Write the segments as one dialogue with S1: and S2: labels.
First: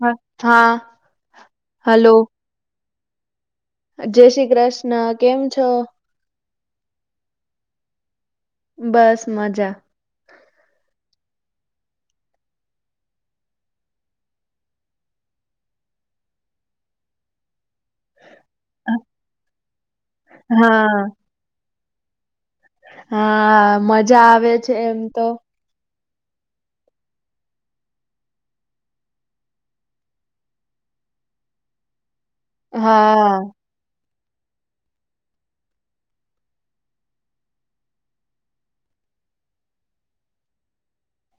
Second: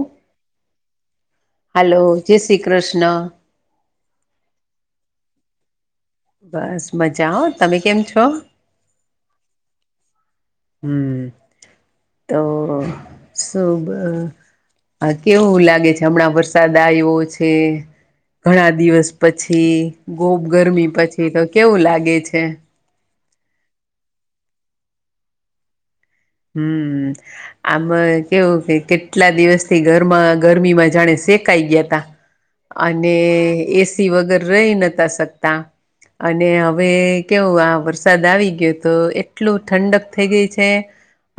S1: હ, હા.
S2: Hello,
S1: hello
S2: જય શ્રી કૃષ્ણ.
S1: જય શ્રી કૃષ્ણ કેમ છો.
S2: બસ મજા તમે કેમ છો.
S1: બસ મજા.
S2: હું તો શુભ. હા કેવું લાગે છે, હમણાં વરસાદ આવ્યો છે. ઘણા દિવસ પછી ગોબ ગરમી
S1: હા
S2: પછી તો કેવું લાગે છે
S1: હા મજા આવે છે એમ તો
S2: હમ આમ કેવું કે કેટલા દિવસ થી ગરમા ગરમી માં જાણે શેકાઈ ગયા ત અને
S1: હા
S2: એસી વગર રહી નતા શકતા અને હવે કેવું આ વરસાદ આવી ગયો તો એટલું ઠંડક થઈ ગઈ છે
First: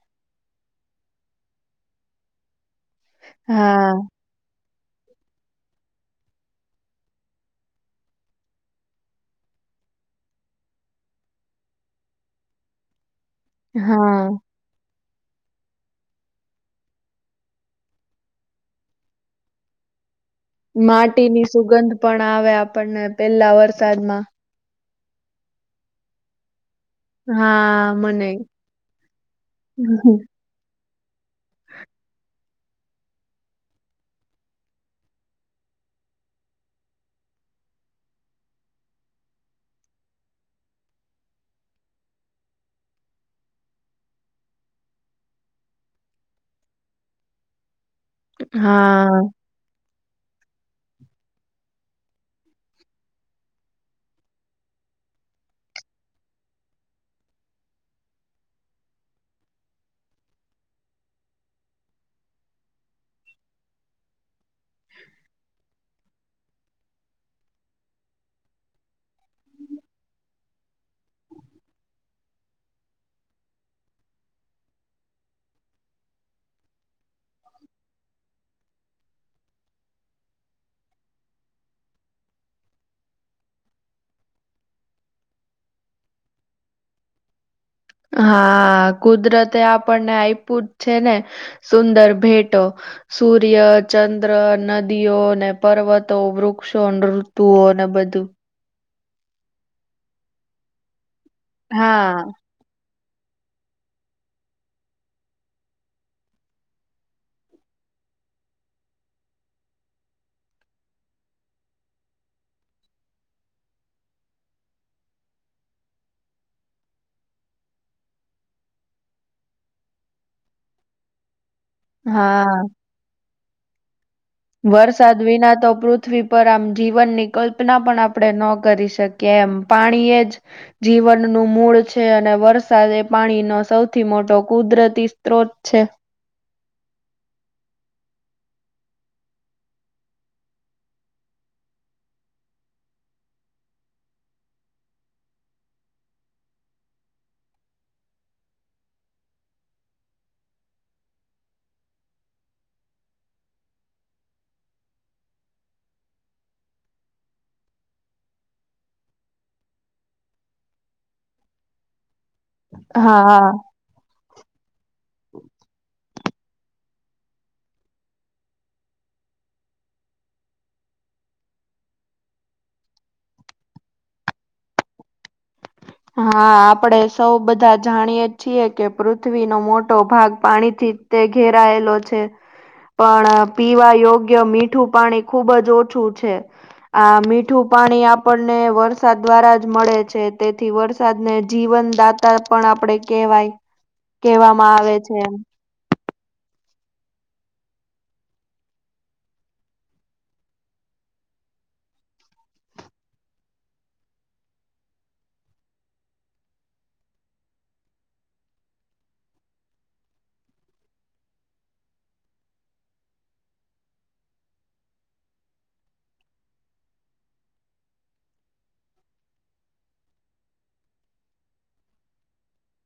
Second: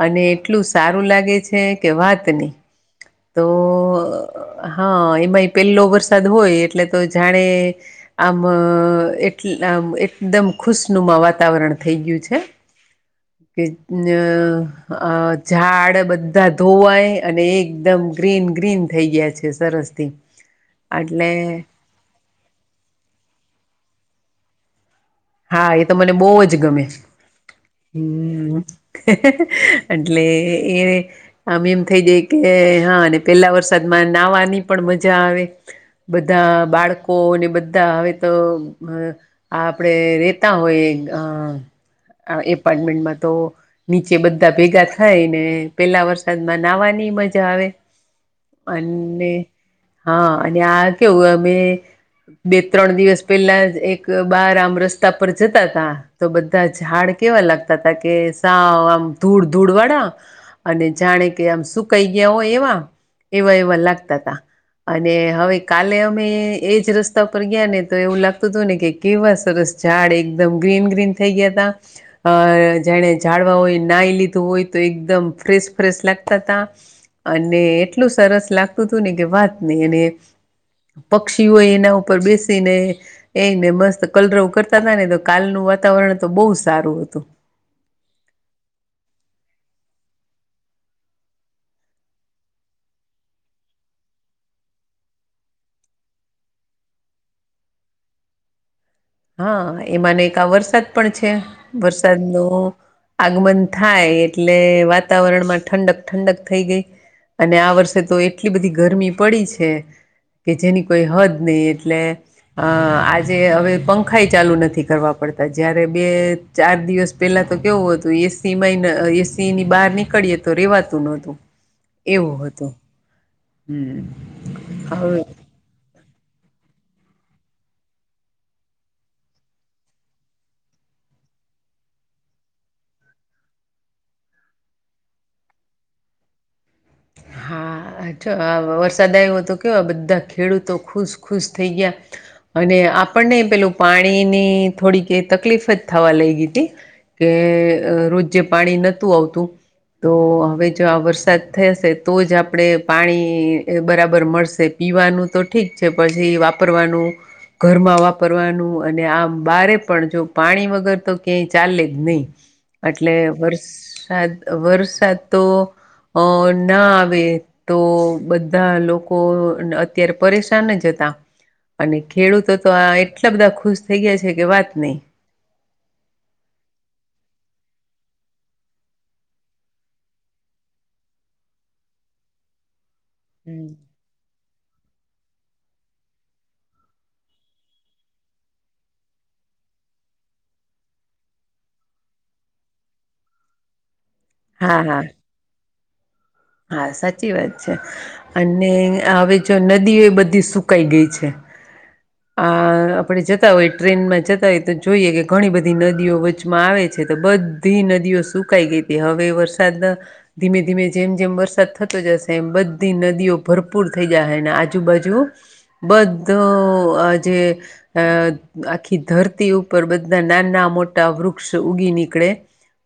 S2: અને એટલું સારું લાગે છે કે વાત નહી તો
S1: હા
S2: હા એમાંય પેલો વરસાદ હોય એટલે તો જાણે આમ એટ આ એકદમ ખુશનુંનુ વાતાવરણ થઈ ગયું છે કે અ
S1: હા
S2: અ ઝાડ બધા ધોવાય અને એકદમ ગ્રીન ગ્રીન થઈ ગયા છે સરસથી એટલે
S1: માટીની સુગંધ પણ આવે આપણને પેલા વરસાદમાં
S2: હા એ તો મને બહુ જ ગમે
S1: હા મને
S2: છે હ એટલે એ આમ એમ થઈ જાય કે હા અને પેલા વરસાદમાં નાહવાની પણ મજા આવે બધા બાળકોને બધા હવે તો આ આપડણે રેતા હોય આ એપાર્ટમેન્ટમાં તો નીચે બધા ભેગા થાય ને પેલા વરસાદમાં નાહવાની એ મજા આવે
S1: હા
S2: અને હા અને આ કેવું અમે બે ત્રણ દિવસ પેલા એક બાર આમ રસ્તા પર જતા તા તો બધા ઝાડ કેવા લાગતા હતાા કે સા આમ ધૂળ ધૂળ વળ અને જાણે કે આમ સુું કઈ ગયા હોય એવા એવા એવા લાગતા હતાા અને હવે કાલે અમે એજ રસ્તા પર ગયા ને તો એવું લાગતું હતું ને કે કેવા સરસ્તા ઝાડ એકદમ ગ્રીન ગ્રીન થઈ ગયા ત અ જેને ઝાડવા હોય નાઈ લીધું હોય તો એકદમ ફ્રેશ ફ્રેશ લાગતા ત અને એટલું સરસ લાગતું હતું ને કે વાત નહી અને પક્ષીઓ એના ઉપર બેસીને એને મસ્ત કલરો કરતા નને તો કાલનું વાતાવરણ તો બહુ સારું હતું
S1: હા કુદરતે આપણને આપ્યું જ છે ને સુંદર ભેટો સૂર્ય ચંદ્ર નદીઓ ને પર્વતો વૃક્ષો ઋતુઓ ન બધું
S2: હા એમાંને એક આ વરસાદ પણ છે
S1: હા
S2: વરસાદ ન આગમન થાય એટલે વાતાવરણમાં ઠંડક ઠંડક થઈ ગઈ અને આ વર્ષે તો એટલી બધી ગરમી પડી છે કે જેની કોઈ હદ નહી એટલે અ આજે હવે પં ખાઈ ચાલુ નથી કરવા પડતા જયારે બે ચાર દિવસ પહેલા તો કેવું હતું એ સિમાંય એસીિ ની બહાર નીકળીએ તો રેવાતું નોતું એવું
S1: હા,
S2: હતું હમ
S1: વરસાદ વિના તો પૃથ્ પૃથ્વી પર આમ જીવનની કલ્પના પણ આપણે ન કરી શકીએ એમ પાણીએ જ જીવન વનનું મૂળ છે અને વરસાદ એ પાણીનો સૌથી મોટો કુદરતી સ્ત્રોત છે
S2: હા છો વરસાદ આવ્યો તો કેયો બધા ખેડૂતો ખુશ ખુશ થઈ ગયા અને આપણને પેલું પાણી ની થોડીક તકલીફ જ થવા લઈ ગી હતી કે રોજે પાણી નતું આવતું તો હવે જો આ વરસાદ થઈ હશે તો જ આપણે પાણી બરાબર મળશે પીવાનું તો ઠીક છે પછી વાપરવાનું ઘરમાં વાપરવાનું અને આ બારે પણ જો પાણી વગર તો ક્યાંય ચાલે જ નહીિ એટલે
S1: હા,
S2: વરસાદ વરસાદ તો અ ના આવે તો બધા લોકો અત્યારે પરેશાન જતા અને ખેડૂતો તો આ એટલા બધા ખુશ થઈ ગયા છે કે વાત નહી
S1: હા આપડે સૌ બધા જાણીય છીએ કે પૃથ્વીનો મોટો ભાગ પાણીથી તે તે ઘેરાયેલો છે. પણ પીવા યોગ્ય મીઠું પાણી ખુબ જ ઓછું છે, આ મીઠું પાણી આપણને વરસાદ દ્વારા જ મળે છે, તે થી વરસાદને જીવનદાતા પણ આપડે કેહેવાય કહેવામાં
S2: હા
S1: આવે
S2: હા
S1: છે.
S2: હા સાચી વાત છે, અને હવે જો નદીઓ બધી સુકાઈ ગઈ છે. આ આપણેે જતા હોય ટ્રેનમાં જતા હોય તો જોઈએ કે ઘણી બધી નદીઓ વચમાં આવે છે, ત બધી નદીઓ સુકાઈ ગઈ હતી હવે વરસાદ ધીમે ધીમે જેમ જેમ વરસાદ થતો જશે એમ બધી નદીઓ ભરપૂર થઈ જાહે અને આજુબાજુ બધું અ જે અ આખી ધરતી ઉપર બધા નાના મોટા વૃક્ષ ઉગી નીકળે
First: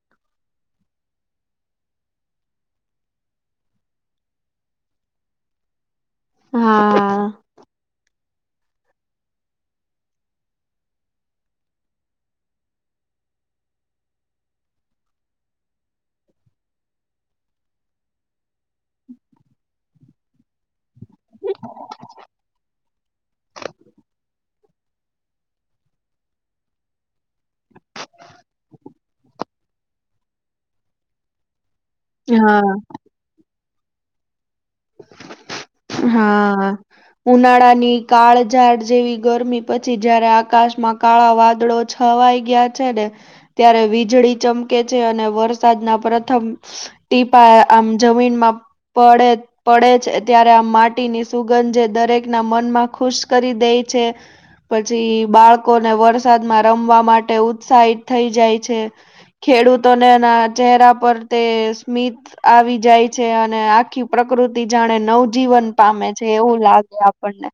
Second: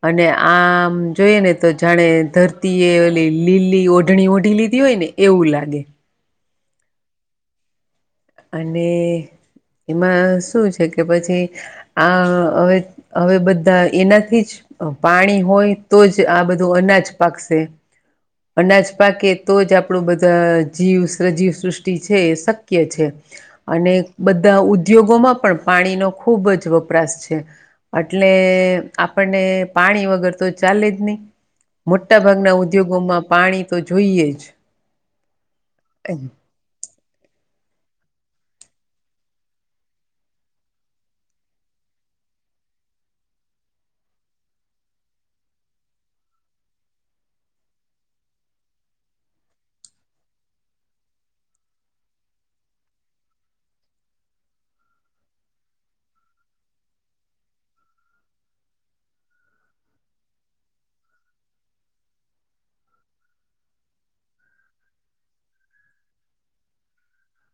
S2: અને આમ જોઈએ ને તો જાણે ધરતીએ લીલી ઓઢણી ઓઢી લીધી હોય ને એવું લાગે.
S1: હા હા
S2: અને એમાં શું છે કે પછી આ હવે હવે બધા એનાથી જ પાણી હોય તો જ આ બધું અનાજ પાકશે. અનાજ પાકે તો જ આપણું બધા જીવ સજીવ સૃષ્ટિ છે, એ શક્ય છે. અને બધા ઉદ્યોગોમાં પણ પાણીનો ખુબ જ વપરાશ છે, અટલે એ આપણને પાણી વગર તો ચાલે જ નય મોટા ભાગના
S1: હા.
S2: ઉદ્યોગોમાં પાણી તો જોઈએ જ
S1: હા. ઉનાળાની કાળઝાડ જેવી ગરમી પછી જયારે આકાશમાં કાળા વાદળો છવાઈ ગયા છે, ને ત્યારે વીજળી ચમકે છે, અને વરસાદના પ્રથમ ટીપા આમ જમીનમાં પડે પડે છે, ત્યારે આ માટીની સુગંધ જે દરેક ના મનમાં ખુશ કરી દેય છે. પછી બાળકોને વરસાદમાં રમવા માટે ઉત્સાહિત થઈ જાય છે. ખેડૂતોને એના ચહેરા પર તે સ્મિત આવી જાય છે, અને આખી પ્ર પ્કૃતિ જાણે નવજીવન પામે છે, એવું લાગે આપણને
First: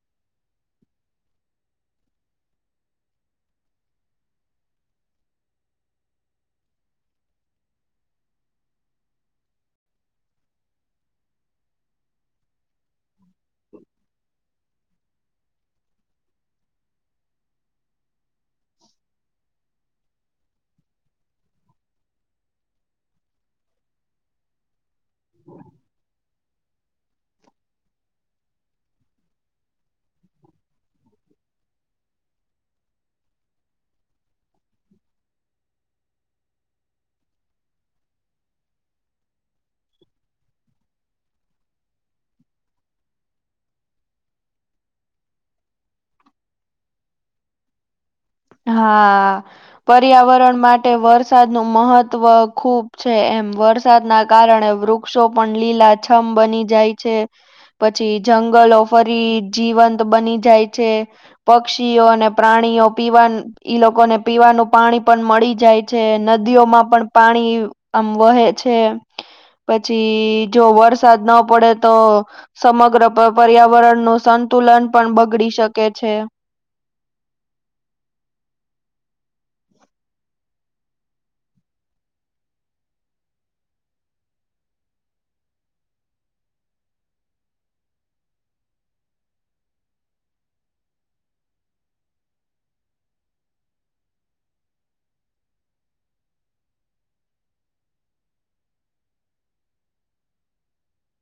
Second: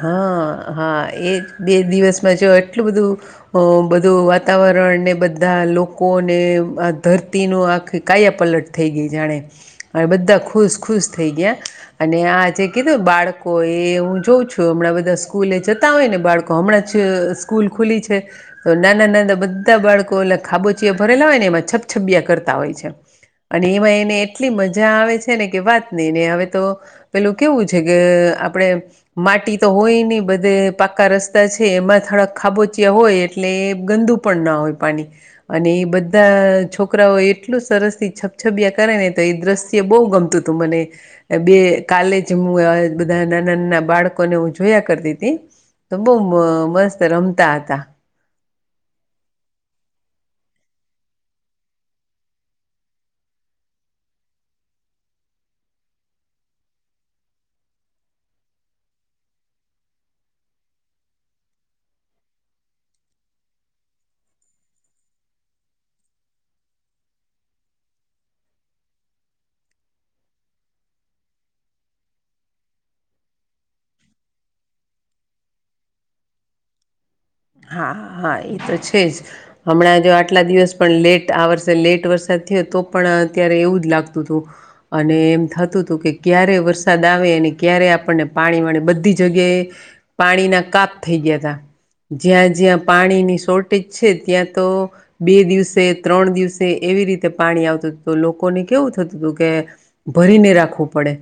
S2: હા હા એ બે દિવસમાં જો આટલું બધું અ બધું વાતાવરણ ઉપરણ ને બધા લોકોને આ ધરતીનું આખી કાયા પલટ થઈ ગઈ જાણે અને બધા ખુશ ખુશ થઈ ગયા અને આ જે કીધું બાળકો એ હું જોઉ છું જો હમણાં બધા સ્કૂલે જતા હોય ને બાળકો હમણાં જ સ્કૂલ ખુલી છે તો નાના નાના બ બધા બાળકો ઓલા ખાબોચીયા ભરેલા હોય ને એમાં છબછબિયા કરતા હોય છે. અને એમાં એને એટલી મજા આવે છે ને કે વાત નહીને હવે તો પેલું કેવું છે કે આપણેે માટી તો હોય નહી બધે પાકા રસ્તા છે એમાં થોડાક ખાબોચિયા હોય એટલે એ ગંદુ પણ ના હોય પાણી અને એ બધા છોકરાઓ એટલું સરસ થી છપછબિયા કરે ને તો એ દ્રશ્ય બહુ ગમતું હતું મને બે કાલે જ હ બધા નાના નાના બાળક ને હું જોયા કરતી હતી તો બહુ મસ્ત રમતા હતા.
S1: હા પર્યાવરણ માટે વરસાદ નું મહત્વ ખુબ છે એ વરસાદના કારણે વૃક્ષો પણ લીલાછમ બની જાય છે. પછી જંગલો ફરી જીવંત બની જાય છે પક્ષીઓ અને પ્રાણીઓ પીવાનું ઈ લોકોને પીવાનું પાણી પણ મળી જાય છે નદીઓમાં પણ પાણી આમ વહે છે. પછી જો વરસાદ ન પડે તો સમગ્ર પર્યાવરણ નું સંત સંતુલન પણ બગડી શકે છે.
S2: [inaudible] હા હા એ તો છે જ હમણાં જો આટલા દિવસ પણ લેટ આ વર્ષે લેટ વરસાદ તો પણ અત્યારે એવું જ લાગતું હતું અને એમ થતું હતું કે ક્યારે વરસાદ આવે અને ક્યારે આપણને પાણી વાણી બધી જગ્યાએ પાણીના કાપ થઈ ગયા હતા જ્યાં જ્યાં પાણીની શોર્ટેજ છે ત્યાં તો બે દિવસે ત્રણ દિવસે એવી રીતે પાણી આવતું હતું તો લોકોને કેવું થતું હતું કે ભરીને રાખવું પડે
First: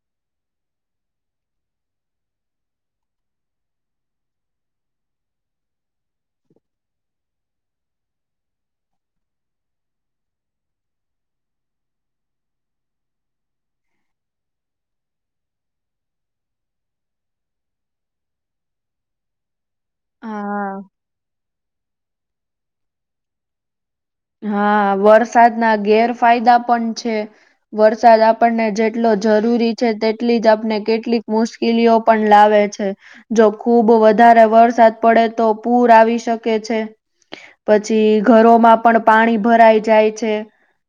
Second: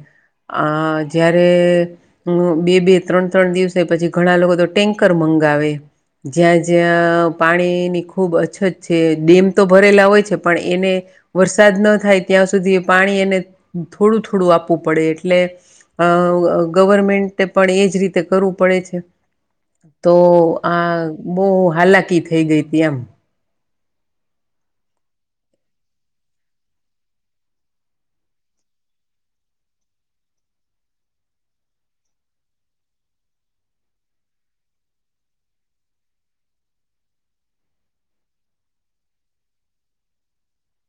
S2: અહહ જયારે હ બે બે ત્રણ ત્રણ દિવસ હો પછી ઘણા લોકો તો ટેન્કર મંગ મંગ આવેે જ્યાં જ્યાં પાણીની ખુબ અછત છે ડેમ તો ભરેલા હોય છે પણ એને વરસાદ ન થાય ત્યાં સુધી પાણી એને થોડું થોડું આપવું પડે એટલે અ અહહ ગવર્મેન્ટ પણ એજ રીતે કરવું પડે છે તો
S1: હા
S2: આ બહ હાલાકી થઈ ગઈ હતી એમ
S1: હા વરસાદના ગેરફાયદા પણ છે વરસાદ આપણને જેટલો જરૂરી છે તેટલી જ આપને કેટલીક મુશ્કેલીઓ પણ લાવે છે જો ખુબ વ વધારે વરસાદ પડે તો પૂર આવી શકે છે પછી ઘરોમાં પણ પાણી ભરાઈ જાય છે.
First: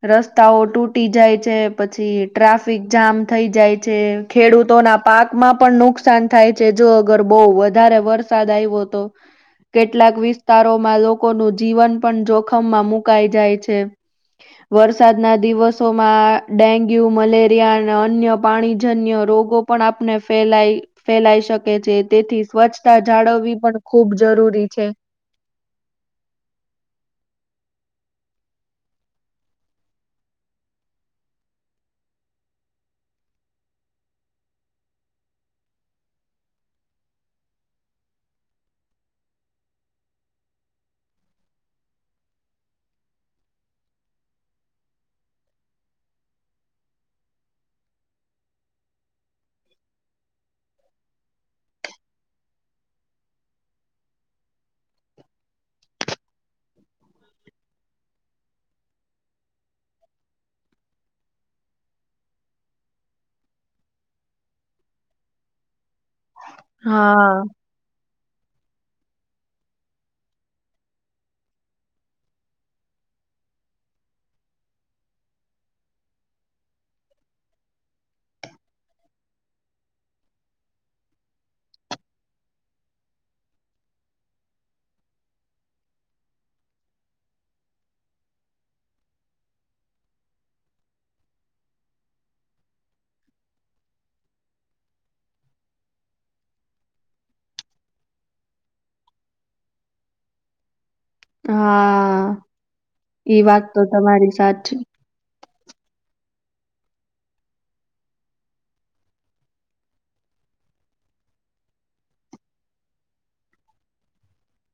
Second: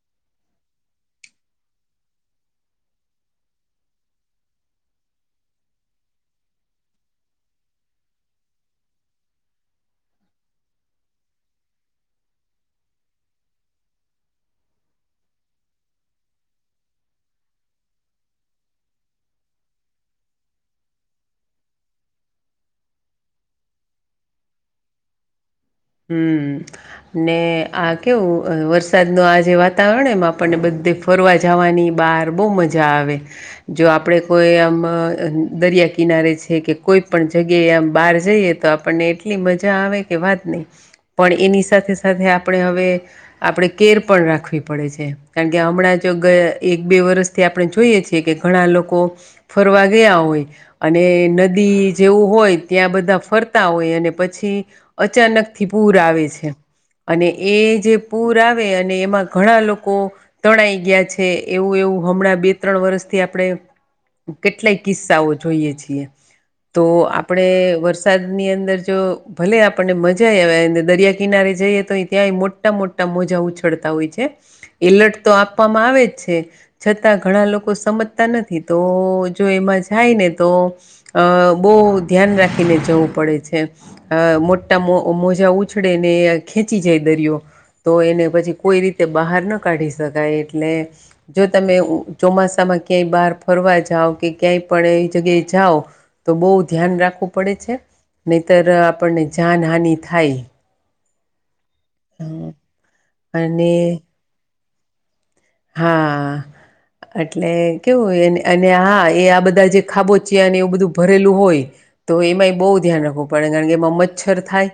S1: રસ્તાઓ તૂટી જાય છે પછી ટ્રાફિક જામ થઈ જાય છે ખેડૂતોને ના પાક માં પણ નુકસાન થાય છે જો અગર બહુ વધારે વરસાદ આવ્યો તો કેટલાક વિસ્તારોમાં લોકોનું જીવન પણ જોખમમાં મુકાઈ જાય છે. વરસાદના દિવસોમાં ડેન્ગ્યુ મલેરિયા અને અન્ય પાણીજન્ય રોગ રગો પણ આપને ફે ફેલાઈ શકે છે તેથી સ્વચ્છતા જાળવવી પણ ખૂબ જરૂ જરૂરી છે.
S2: [inaudible] હમ ને આ કેવું વરસાદ ન આ જે વાતાવરણ એમ આપણને બધું ફરવા જવાની બહાર બહુ મજા આવે જો આપણે કોઈ આમ અહહ દરિયા કિનારે છે કે કોઈ પણણ જગ્યાએ આમ બહાર જઈએ તો આપણને એટલી મજા આવે કે વાત નહીં પણ એની સાથે સાથે આપણે હવે આપણે કેર પણ રાખવી પડે છે કારણ કે હમણાં જ એક બે વરષથી આપણે જોઈએ છીએ કે ઘણા લોકો ફરવા ગયા હોય અને નદી જેવું હોય ત્યાં બધા ફરતા હોય અને પછી અચાનક થી પૂર આવે છે. અને એ જે પૂર આવે અને એમાં ઘણા લોકો તણાઈ ગયા છે એવું એ હમણાં બે ત્રણ વર્ષથી આપણે કેટલાય કિસ્સાઓ જોઈએ છીએ તો
S1: હા.
S2: આપણે વરસાદની અંદર જો ભલે આપણને મજા [unintelligible] દરિયા કિનારે જઈએ તો ત્યાં મોટા મોટા મોજા ઉછળતા હોય છે એલર્ટ તો આપવામાં આવે જ છે છતાં ઘણા લોકો સમજતા નથી તો જો એમાં જાયને ને તો અ બહુ ધ્યાન રાખીને જવું પડે છે મોટા મો મોજા ઉછળે ને ખેંચી જાય દરિયો તો એને પછી કોઈ રીતે બહાર ના કાઢી શકાય એટલે જો તમે ચોમાસામાં ક્યાંય બહાર ફરવા જાાવ કે ક્યાંય પણ એવી જગ્યાએ જાાવ તો બહુ ધ્યાન રાખવું પડે છે. નહીતર આપણને જાનહાનિ થાય
S1: હા
S2: [inaudible]
S1: એઈ વાત
S2: અને
S1: તો તમારી સાચી
S2: હા એટલે કેવુંય અને હા એ આ બધા જે ખાબોચી અને એવું બધું ભરેલું હોય તો એમાં એ બહુ ધ્યાન રાખવું પડે કારણ કે એમાં મચ્છર થાય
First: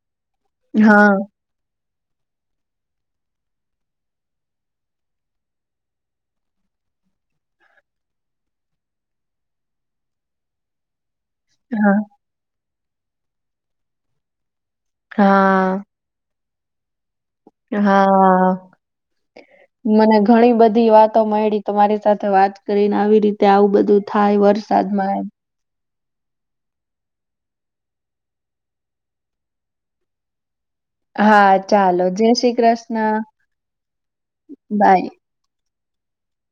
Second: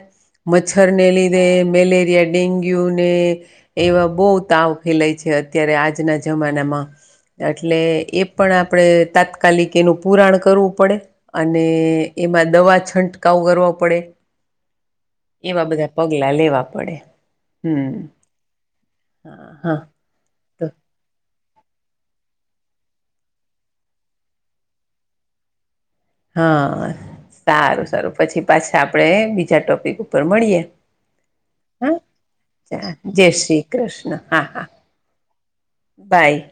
S2: મચ્છર ને
S1: હા
S2: લીધે મેલેરિયા એ ડેન્ગ્યુ ને એવા બહુ તાવ ફેલાય છે અત્ અત્યારે આજના જમાનામાં એટલે એ પણ આપણે તાત્કાલિક એનું પુરાણ કરવું પડે અને
S1: હા
S2: એમાં દવા છંટકાવ કરવાો પડે એવા બધા
S1: હા
S2: પગલા લેવા પડે હમ
S1: હા
S2: હા હા
S1: મને ઘણી
S2: તો
S1: બધી વાતો મળ તમારી સાથે વાત કરીને આવી રીતે આવું બધું થાય વરસાદમાં એમ
S2: હા સારું સારું પછી પાછા આપડે બીજા ટોપિક ઉપર મળીએ હા
S1: ચાલો જય શ્રી
S2: ચા
S1: કૃષ્ણ
S2: જય શ્રી કૃષ્ણ હા હા
S1: બાય.
S2: બાય